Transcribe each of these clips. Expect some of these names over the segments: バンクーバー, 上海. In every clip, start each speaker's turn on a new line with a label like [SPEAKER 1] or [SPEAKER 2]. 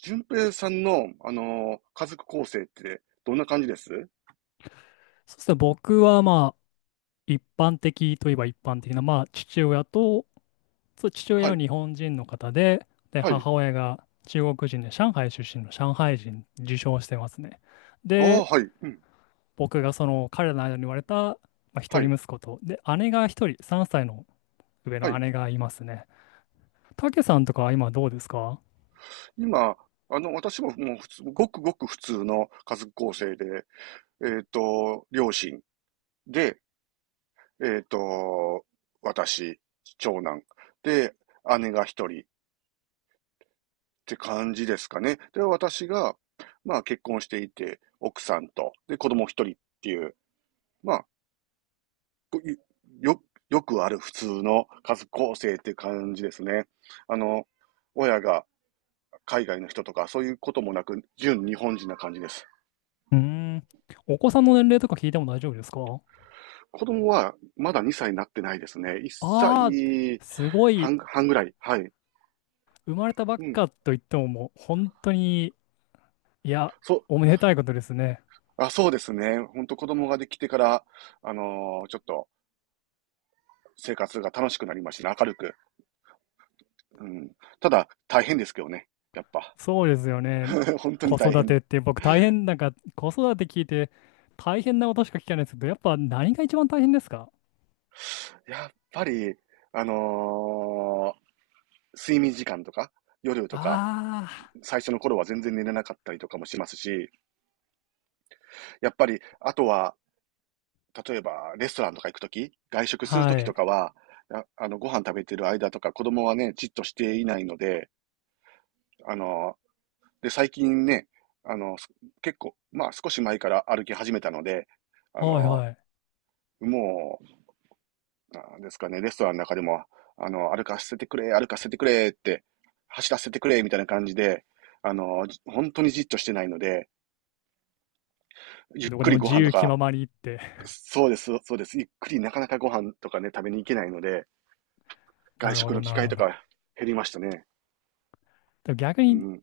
[SPEAKER 1] 順平さんの、家族構成ってどんな感じです
[SPEAKER 2] そうですね、僕は一般的といえば一般的な、父親と、そう父親
[SPEAKER 1] は
[SPEAKER 2] は
[SPEAKER 1] い、
[SPEAKER 2] 日本人の方で、で、
[SPEAKER 1] はい。
[SPEAKER 2] 母親が中国人で、上海出身の上海人、受賞してますね。
[SPEAKER 1] ああ、
[SPEAKER 2] で、
[SPEAKER 1] はい、うん、
[SPEAKER 2] 僕がその彼らの間に生まれた、まあ、一
[SPEAKER 1] は
[SPEAKER 2] 人
[SPEAKER 1] い、
[SPEAKER 2] 息子と、で、姉が一人、3歳の上
[SPEAKER 1] は
[SPEAKER 2] の
[SPEAKER 1] い。
[SPEAKER 2] 姉がいますね。たけさんとかは今どうですか？
[SPEAKER 1] 今、あの、私ももう普通、ごくごく普通の家族構成で、両親で、えっと、私、長男で、姉が一人って感じですかね。で、私が、まあ結婚していて、奥さんと、で、子供一人っていう、まあ、こいよ、よくある普通の家族構成っていう感じですね。あの、親が海外の人とかそういうこともなく、純日本人な感じです。
[SPEAKER 2] うーん、お子さんの年齢とか聞いても大丈夫ですか？
[SPEAKER 1] 子供はまだ2歳になってないですね。1
[SPEAKER 2] ああ
[SPEAKER 1] 歳
[SPEAKER 2] ー、すごい、
[SPEAKER 1] 半、半ぐらい。はい。
[SPEAKER 2] 生まれたばっ
[SPEAKER 1] うん。
[SPEAKER 2] かと言ってももう本当に、いや、
[SPEAKER 1] そう、
[SPEAKER 2] おめでたいことですね。
[SPEAKER 1] あ、そうですね。ほんと子供ができてから、ちょっと生活が楽しくなりましたね。明るく。うん。ただ、大変ですけどね。やっぱ。
[SPEAKER 2] そうですよね。
[SPEAKER 1] 本当に
[SPEAKER 2] 子
[SPEAKER 1] 大
[SPEAKER 2] 育て
[SPEAKER 1] 変。
[SPEAKER 2] って僕大変、なんか子育て聞いて大変なことしか聞かないですけど、やっぱ何が一番大変ですか？
[SPEAKER 1] やっぱり、あの、睡眠時間とか、夜とか、
[SPEAKER 2] あ
[SPEAKER 1] 最初の頃は全然寝れなかったりとかもしますし、やっぱり、あとは、例えば、レストランとか行くとき、外食
[SPEAKER 2] あー、
[SPEAKER 1] するとき
[SPEAKER 2] は
[SPEAKER 1] と
[SPEAKER 2] い。
[SPEAKER 1] かは、あの、ご飯食べてる間とか、子供はね、じっとしていないので、あの、で、最近ね、あの、結構、まあ少し前から歩き始めたので、あ
[SPEAKER 2] はい
[SPEAKER 1] の、
[SPEAKER 2] はい。
[SPEAKER 1] もう、なんですかね、レストランの中でも、あの、歩かせてくれって、走らせてくれ、みたいな感じで、あの、本当にじっとしてないので、ゆっ
[SPEAKER 2] どこ
[SPEAKER 1] く
[SPEAKER 2] で
[SPEAKER 1] り
[SPEAKER 2] も
[SPEAKER 1] ご
[SPEAKER 2] 自
[SPEAKER 1] 飯と
[SPEAKER 2] 由気
[SPEAKER 1] か、
[SPEAKER 2] ままにって。
[SPEAKER 1] そうです、そうです。ゆっくりなかなかご飯とかね、食べに行けないので、
[SPEAKER 2] な
[SPEAKER 1] 外
[SPEAKER 2] るほ
[SPEAKER 1] 食の
[SPEAKER 2] ど、
[SPEAKER 1] 機
[SPEAKER 2] なる
[SPEAKER 1] 会
[SPEAKER 2] ほ
[SPEAKER 1] と
[SPEAKER 2] ど。
[SPEAKER 1] か減りましたね。
[SPEAKER 2] でも逆
[SPEAKER 1] う
[SPEAKER 2] に
[SPEAKER 1] ん。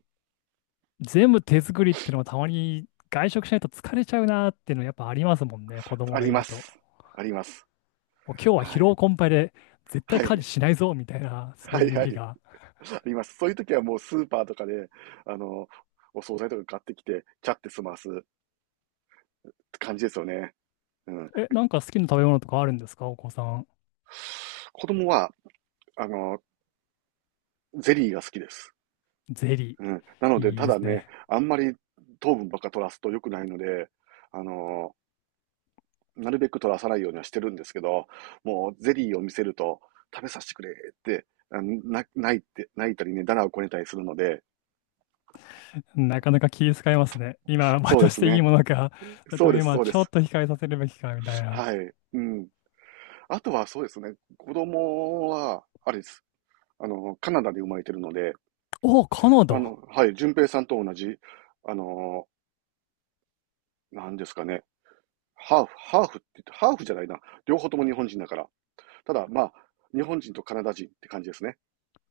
[SPEAKER 2] 全部手作りってのはたまに外食しないと疲れちゃうなーっていうのやっぱありますもんね、子供
[SPEAKER 1] あ
[SPEAKER 2] が
[SPEAKER 1] り
[SPEAKER 2] い
[SPEAKER 1] ま
[SPEAKER 2] ると。
[SPEAKER 1] す。あります。
[SPEAKER 2] もう今日は疲
[SPEAKER 1] はい。
[SPEAKER 2] 労困憊で絶対
[SPEAKER 1] は
[SPEAKER 2] 家事
[SPEAKER 1] い。
[SPEAKER 2] しないぞみたいな、そ
[SPEAKER 1] は
[SPEAKER 2] う
[SPEAKER 1] い
[SPEAKER 2] いう
[SPEAKER 1] は
[SPEAKER 2] 日
[SPEAKER 1] い。
[SPEAKER 2] が。
[SPEAKER 1] あります。そういう時はもうスーパーとかで、あの、お惣菜とか買ってきて、ちゃって済ますって感じですよね。うん。
[SPEAKER 2] え、なんか好きな食べ物とかあるんですか、お子さん。
[SPEAKER 1] 子供は、あの、ゼリーが好きです。
[SPEAKER 2] ゼリ
[SPEAKER 1] うん。なの
[SPEAKER 2] ー。
[SPEAKER 1] で、
[SPEAKER 2] いい
[SPEAKER 1] た
[SPEAKER 2] です
[SPEAKER 1] だね、
[SPEAKER 2] ね。
[SPEAKER 1] あんまり糖分ばっか取らすと良くないので、あの、なるべく取らさないようにはしてるんですけど、もうゼリーを見せると、食べさせてくれって、あ、泣いて、泣いたりね、だらをこねたりするので、
[SPEAKER 2] なかなか気遣いますね。今、
[SPEAKER 1] そうで
[SPEAKER 2] 渡し
[SPEAKER 1] す
[SPEAKER 2] ていい
[SPEAKER 1] ね。
[SPEAKER 2] ものか、それ
[SPEAKER 1] そ
[SPEAKER 2] と
[SPEAKER 1] う
[SPEAKER 2] も
[SPEAKER 1] です、
[SPEAKER 2] 今、
[SPEAKER 1] そうで
[SPEAKER 2] ちょ
[SPEAKER 1] す。
[SPEAKER 2] っと控えさせるべきか、みたいな。
[SPEAKER 1] はい。うん。あとはそうですね、子供は、あれです。あの、カナダで生まれてるので、
[SPEAKER 2] おカナ
[SPEAKER 1] あ
[SPEAKER 2] ダ。
[SPEAKER 1] の、はい、順平さんと同じ、あの、なんですかね、ハーフって言って、ハーフじゃないな。両方とも日本人だから。ただ、まあ、日本人とカナダ人って感じですね。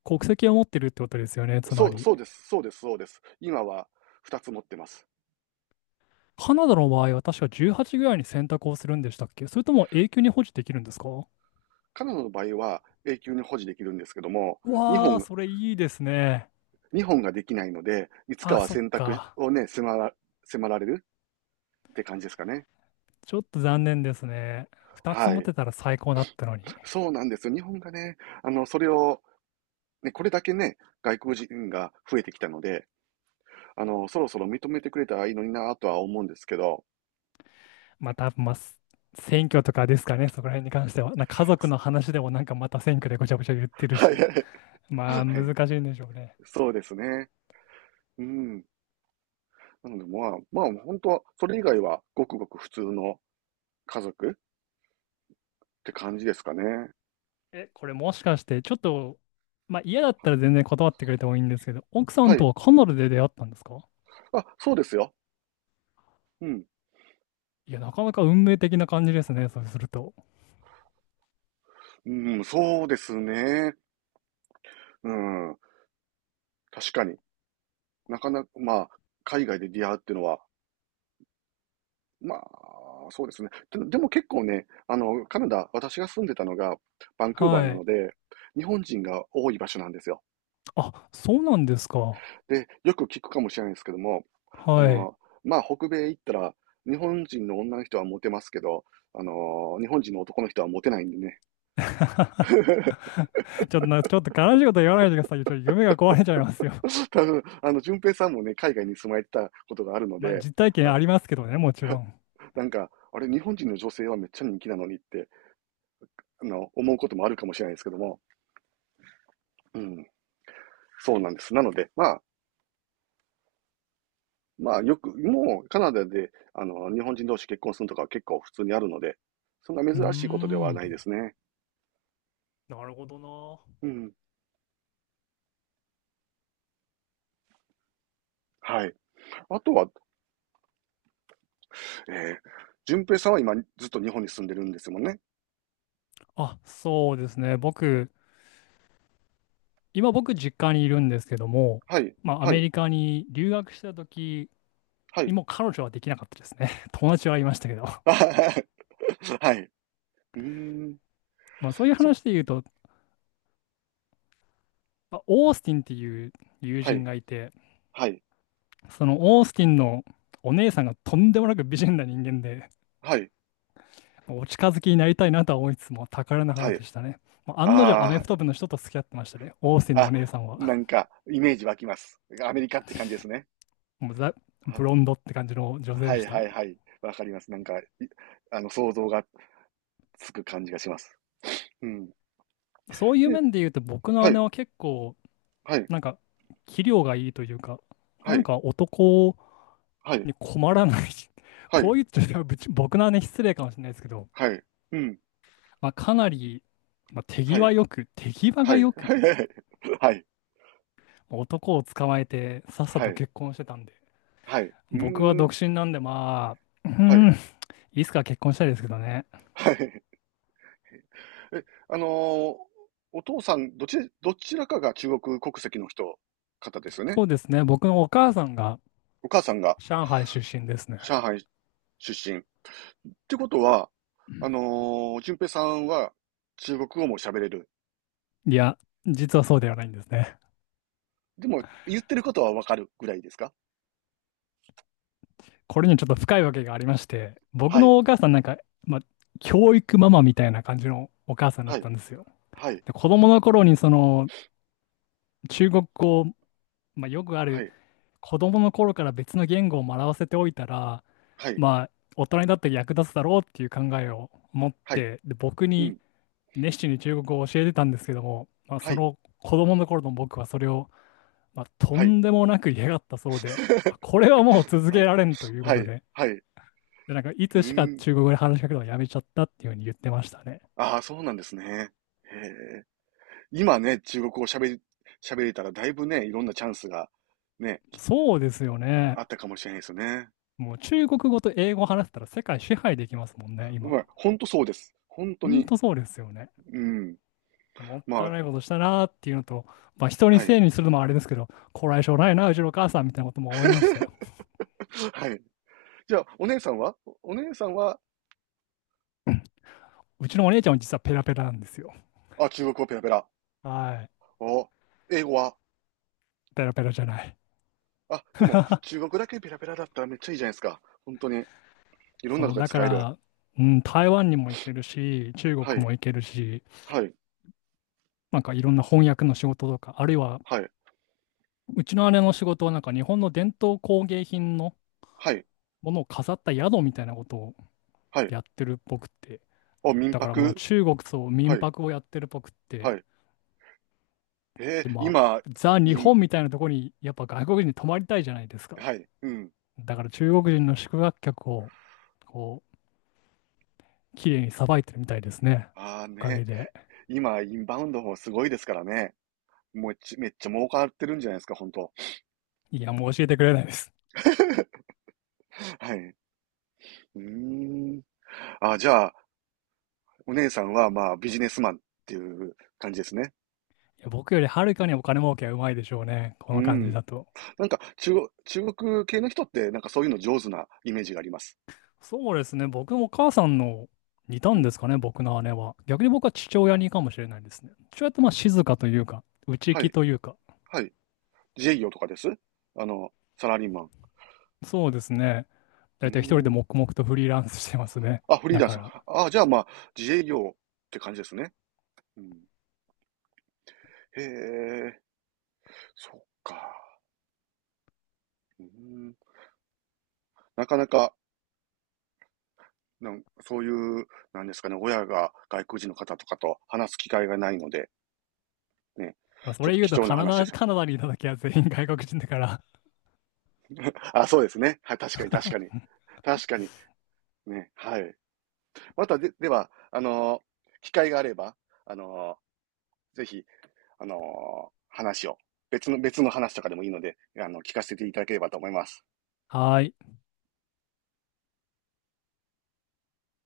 [SPEAKER 2] 国籍を持ってるってことですよね、つ
[SPEAKER 1] そ
[SPEAKER 2] ま
[SPEAKER 1] う、
[SPEAKER 2] り。
[SPEAKER 1] そうです、そうです、そうです。今は2つ持ってます。
[SPEAKER 2] カナダの場合は確か18ぐらいに選択をするんでしたっけ、それとも永久に保持できるんですか？わ
[SPEAKER 1] カナダの場合は永久に保持できるんですけども、日本
[SPEAKER 2] ー、
[SPEAKER 1] が、
[SPEAKER 2] それいいですね。
[SPEAKER 1] 日本ができないので、いつか
[SPEAKER 2] あ、
[SPEAKER 1] は
[SPEAKER 2] そっ
[SPEAKER 1] 選択
[SPEAKER 2] か。
[SPEAKER 1] をね、迫られるって感じですかね。
[SPEAKER 2] ちょっと残念ですね。2つ
[SPEAKER 1] は
[SPEAKER 2] 持
[SPEAKER 1] い。
[SPEAKER 2] てたら最高だったのに。
[SPEAKER 1] そうなんです。日本がね、あの、それを、ね、これだけね、外国人が増えてきたので、あの、そろそろ認めてくれたらいいのになぁとは思うんですけど、
[SPEAKER 2] またまあ、す選挙とかですかね、そこら辺に関しては。なんか家族の 話でもなんかまた選挙でごちゃごちゃ言ってる
[SPEAKER 1] はい
[SPEAKER 2] し、
[SPEAKER 1] はい、
[SPEAKER 2] まあ
[SPEAKER 1] はい、
[SPEAKER 2] 難しいんでしょうね。
[SPEAKER 1] そうですね。うん。なので、まあ、まあ、本当は、それ以外はごくごく普通の家族って感じですかね。
[SPEAKER 2] え、これもしかしてちょっと、まあ嫌だったら全然断ってくれてもいいんですけど、奥さ
[SPEAKER 1] は
[SPEAKER 2] んと
[SPEAKER 1] い。
[SPEAKER 2] はカナダで出会ったんですか？
[SPEAKER 1] あ、そうですよ。うん。
[SPEAKER 2] いや、なかなか運命的な感じですね、そうすると。
[SPEAKER 1] うん、そうですね。うん。確かに。なかなか、まあ、海外で出会うっていうのは、まあ、そうですね。で、でも結構ね、あの、カナダ、私が住んでたのがバンクーバー
[SPEAKER 2] は
[SPEAKER 1] なの
[SPEAKER 2] い。
[SPEAKER 1] で、日本人が多い場所なんですよ。
[SPEAKER 2] あ、そうなんですか。
[SPEAKER 1] で、よく聞くかもしれないですけども、あ
[SPEAKER 2] はい。
[SPEAKER 1] の、まあ、北米行ったら、日本人の女の人はモテますけど、あの、日本人の男の人はモテないんでね。
[SPEAKER 2] ちょっとな、ちょっと悲しいこと言わないでくださいよ。ちょっと夢が壊れちゃいますよ。
[SPEAKER 1] 多分、あの、淳平さんもね、海外に住まれてたことがあるの
[SPEAKER 2] まあ、
[SPEAKER 1] で、
[SPEAKER 2] 実体験
[SPEAKER 1] あ、
[SPEAKER 2] ありますけどね、もちろん。
[SPEAKER 1] なんか、あれ、日本人の女性はめっちゃ人気なのにって、あの、思うこともあるかもしれないですけども、うん、そうなんです。なので、まあ、まあ、よく、もう、カナダで、あの、日本人同士結婚するとかは結構普通にあるので、そんな
[SPEAKER 2] うー
[SPEAKER 1] 珍しいことではない
[SPEAKER 2] ん。
[SPEAKER 1] ですね。
[SPEAKER 2] なるほどな。
[SPEAKER 1] うん。はい。あとは、えー、淳平さんは今、ずっと日本に住んでるんですもんね。
[SPEAKER 2] あ、そうですね。僕、今僕実家にいるんですけども、
[SPEAKER 1] はい、
[SPEAKER 2] まあア
[SPEAKER 1] は
[SPEAKER 2] メ
[SPEAKER 1] い、
[SPEAKER 2] リカに留学した時
[SPEAKER 1] は
[SPEAKER 2] に
[SPEAKER 1] い。
[SPEAKER 2] も彼女はできなかったですね。友達はいましたけど。
[SPEAKER 1] あははは はい。うーん、
[SPEAKER 2] まあそういう
[SPEAKER 1] そう、
[SPEAKER 2] 話で言うと、まあオースティンっていう友
[SPEAKER 1] は
[SPEAKER 2] 人
[SPEAKER 1] い、
[SPEAKER 2] がいて、
[SPEAKER 1] はい、
[SPEAKER 2] そのオースティンのお姉さんがとんでもなく美人な人間で、
[SPEAKER 1] はい。
[SPEAKER 2] まあお近づきになりたいなとは思いつつも宝の
[SPEAKER 1] は
[SPEAKER 2] 花
[SPEAKER 1] い。
[SPEAKER 2] でしたね。まあ案の定アメ
[SPEAKER 1] あ
[SPEAKER 2] フト部の人と付き合ってましたね。オースティン
[SPEAKER 1] あ、
[SPEAKER 2] のお
[SPEAKER 1] あ、
[SPEAKER 2] 姉さん
[SPEAKER 1] な
[SPEAKER 2] は。
[SPEAKER 1] んか、イメージ湧きます。アメリカって感じですね。
[SPEAKER 2] もうザ・
[SPEAKER 1] は、
[SPEAKER 2] ブロンドって感じの女性
[SPEAKER 1] は
[SPEAKER 2] で
[SPEAKER 1] い
[SPEAKER 2] し
[SPEAKER 1] は
[SPEAKER 2] た。
[SPEAKER 1] いはい。わかります。なんか、い、あの、想像がつく感じがします。うん。
[SPEAKER 2] そういう
[SPEAKER 1] で、
[SPEAKER 2] 面で言うと僕の
[SPEAKER 1] は
[SPEAKER 2] 姉
[SPEAKER 1] い、
[SPEAKER 2] は結構、
[SPEAKER 1] はい、
[SPEAKER 2] なんか、器量がいいというか、な
[SPEAKER 1] は
[SPEAKER 2] ん
[SPEAKER 1] い、
[SPEAKER 2] か男
[SPEAKER 1] はい、
[SPEAKER 2] に困らない
[SPEAKER 1] は
[SPEAKER 2] こう
[SPEAKER 1] い、
[SPEAKER 2] 言っちゃうとぶち僕の姉失礼かもしれないですけど、
[SPEAKER 1] はい、うん、
[SPEAKER 2] まあ、かなり、
[SPEAKER 1] はい、
[SPEAKER 2] 手際
[SPEAKER 1] は
[SPEAKER 2] が
[SPEAKER 1] い、
[SPEAKER 2] よ
[SPEAKER 1] は
[SPEAKER 2] く、
[SPEAKER 1] い、はい、
[SPEAKER 2] まあ男を捕まえてさっさ
[SPEAKER 1] はい、
[SPEAKER 2] と
[SPEAKER 1] はい、
[SPEAKER 2] 結婚してたんで、
[SPEAKER 1] はい、うー
[SPEAKER 2] 僕は
[SPEAKER 1] ん、
[SPEAKER 2] 独身なんで、あ、うー
[SPEAKER 1] はい、
[SPEAKER 2] ん、いつか結婚したいですけどね。
[SPEAKER 1] はい。え、お父さん、どち、どちらかが中国国籍の人、方ですよね？
[SPEAKER 2] そうですね、僕のお母さんが
[SPEAKER 1] お母さんが
[SPEAKER 2] 上海出身ですね。
[SPEAKER 1] 上海出身。ってことは、あの淳平さんは中国語も喋れる？
[SPEAKER 2] いや、実はそうではないんですね。
[SPEAKER 1] でも、言ってることはわかるぐらいですか？
[SPEAKER 2] これにちょっと深いわけがありまして、僕
[SPEAKER 1] はい、
[SPEAKER 2] のお母さんなんか、まあ、教育ママみたいな感じのお母さんだっ
[SPEAKER 1] は
[SPEAKER 2] た
[SPEAKER 1] い、
[SPEAKER 2] んですよ。
[SPEAKER 1] はい、
[SPEAKER 2] で、子供の頃にその中国語、まあ、よくあ
[SPEAKER 1] は
[SPEAKER 2] る
[SPEAKER 1] い、
[SPEAKER 2] 子供の頃から別の言語を学ばせておいたら、
[SPEAKER 1] はい、
[SPEAKER 2] まあ、大人になって役立つだろうっていう考えを持っ
[SPEAKER 1] はい、
[SPEAKER 2] て、で、僕
[SPEAKER 1] う
[SPEAKER 2] に
[SPEAKER 1] ん、
[SPEAKER 2] 熱心に中国語を教えてたんですけども、まあ、
[SPEAKER 1] は
[SPEAKER 2] そ
[SPEAKER 1] い、
[SPEAKER 2] の子供の頃の僕はそれを、まあ、と
[SPEAKER 1] はい。
[SPEAKER 2] んでもなく嫌がったそうで、あ これはもう続
[SPEAKER 1] は
[SPEAKER 2] け
[SPEAKER 1] い、
[SPEAKER 2] られんというこ
[SPEAKER 1] は
[SPEAKER 2] と
[SPEAKER 1] い、
[SPEAKER 2] で、
[SPEAKER 1] はい、う
[SPEAKER 2] で、なんかい
[SPEAKER 1] ー
[SPEAKER 2] つしか
[SPEAKER 1] ん。
[SPEAKER 2] 中国語で話しかけるのをやめちゃったっていうふうに言ってましたね。
[SPEAKER 1] ああ、そうなんですね。へえ。今ね、中国語を喋り、喋れたらだいぶね、いろんなチャンスがね、
[SPEAKER 2] そうですよ
[SPEAKER 1] あ
[SPEAKER 2] ね。
[SPEAKER 1] ったかもしれないですよね。
[SPEAKER 2] もう中国語と英語を話せたら世界支配できますもんね、
[SPEAKER 1] ま
[SPEAKER 2] 今。
[SPEAKER 1] あ、ほんとそうです。本当
[SPEAKER 2] ほん
[SPEAKER 1] に。
[SPEAKER 2] とそうですよね。
[SPEAKER 1] うん。
[SPEAKER 2] もっ
[SPEAKER 1] ま
[SPEAKER 2] たい
[SPEAKER 1] あ、
[SPEAKER 2] ないことしたなーっていうのと、まあ、人に
[SPEAKER 1] は
[SPEAKER 2] せ
[SPEAKER 1] い。
[SPEAKER 2] いにするのもあれですけど、こらえ性ないな、うちのお母さんみたいなことも思いましたよ。
[SPEAKER 1] はい。じゃあ、お姉さんは、
[SPEAKER 2] うちのお姉ちゃんも実はペラペラなんですよ。
[SPEAKER 1] あ、中国語ペラペラ。
[SPEAKER 2] はい。
[SPEAKER 1] お、英語は、
[SPEAKER 2] ペラペラじゃない。
[SPEAKER 1] あ、でも、中国だけペラペラだったらめっちゃいいじゃないですか。本当に。いろんな
[SPEAKER 2] そ
[SPEAKER 1] と
[SPEAKER 2] う、
[SPEAKER 1] こで
[SPEAKER 2] だか
[SPEAKER 1] 使える。
[SPEAKER 2] ら、うん、台湾にも行けるし、中
[SPEAKER 1] は
[SPEAKER 2] 国
[SPEAKER 1] い、
[SPEAKER 2] も行けるし、
[SPEAKER 1] はい、
[SPEAKER 2] なんかいろんな翻訳の仕事とか、あるいは、
[SPEAKER 1] はい、
[SPEAKER 2] うちの姉の仕事はなんか日本の伝統工芸品の
[SPEAKER 1] はい、
[SPEAKER 2] ものを飾った宿みたいなことを
[SPEAKER 1] はい。
[SPEAKER 2] やってるっぽくて、
[SPEAKER 1] お、民
[SPEAKER 2] だからもう
[SPEAKER 1] 泊、
[SPEAKER 2] 中国と
[SPEAKER 1] は
[SPEAKER 2] 民
[SPEAKER 1] い、
[SPEAKER 2] 泊をやってるっぽくって、
[SPEAKER 1] はい。
[SPEAKER 2] で、ま
[SPEAKER 1] 今、
[SPEAKER 2] あ、ザ・日
[SPEAKER 1] イン、
[SPEAKER 2] 本みたいなところに、やっぱ外国人に泊まりたいじゃないですか。
[SPEAKER 1] はい、うん。
[SPEAKER 2] だから中国人の宿泊客を、こう、綺麗にさばいてるみたいですね。
[SPEAKER 1] ああ
[SPEAKER 2] おか
[SPEAKER 1] ね、
[SPEAKER 2] げで。
[SPEAKER 1] 今、インバウンドもすごいですからね。もうち、めっちゃ儲かってるんじゃないですか、本当。
[SPEAKER 2] いや、もう教えてくれないです。
[SPEAKER 1] はい。うーん。あ、じゃあ、お姉さんは、まあ、ビジネスマンっていう感じですね。
[SPEAKER 2] いや、僕よりはるかにお金儲けはうまいでしょうね。こ
[SPEAKER 1] う
[SPEAKER 2] の感じ
[SPEAKER 1] ん。
[SPEAKER 2] だと。
[SPEAKER 1] なんか、中国系の人って、なんかそういうの上手なイメージがあります。
[SPEAKER 2] そうですね。僕もお母さんの似た
[SPEAKER 1] う
[SPEAKER 2] んで
[SPEAKER 1] ん。
[SPEAKER 2] すかね、僕の姉は。逆に僕は父親にかもしれないですね。父親ってまあ静かというか、内
[SPEAKER 1] は
[SPEAKER 2] 気
[SPEAKER 1] い。
[SPEAKER 2] というか。
[SPEAKER 1] はい。自営業とかですあの、サラリーマン。
[SPEAKER 2] そうですね。だ
[SPEAKER 1] う
[SPEAKER 2] いたい一人で
[SPEAKER 1] ん。
[SPEAKER 2] 黙々とフリーランスしてますね。
[SPEAKER 1] あ、フリー
[SPEAKER 2] だ
[SPEAKER 1] ラン
[SPEAKER 2] か
[SPEAKER 1] ス。
[SPEAKER 2] ら。
[SPEAKER 1] あ、じゃあまあ、自営業って感じですね。うん。へえ、そっか。うん。なかなか、なんそういう、なんですかね、親が外国人の方とかと話す機会がないので、ね。
[SPEAKER 2] でもそ
[SPEAKER 1] ちょっ
[SPEAKER 2] れ
[SPEAKER 1] と
[SPEAKER 2] 言う
[SPEAKER 1] 貴
[SPEAKER 2] と
[SPEAKER 1] 重な
[SPEAKER 2] カナ
[SPEAKER 1] 話で
[SPEAKER 2] ダ、
[SPEAKER 1] すよ。
[SPEAKER 2] カナダにいたきは全員外国人だから、
[SPEAKER 1] あ、そうですね。はい、確かに確かに。確かに。ね、はい。またで、では、機会があれば、あのぜひ、あのー話を、別の、別の話とかでもいいので、あの、聞かせていただければと思います。
[SPEAKER 2] はーい、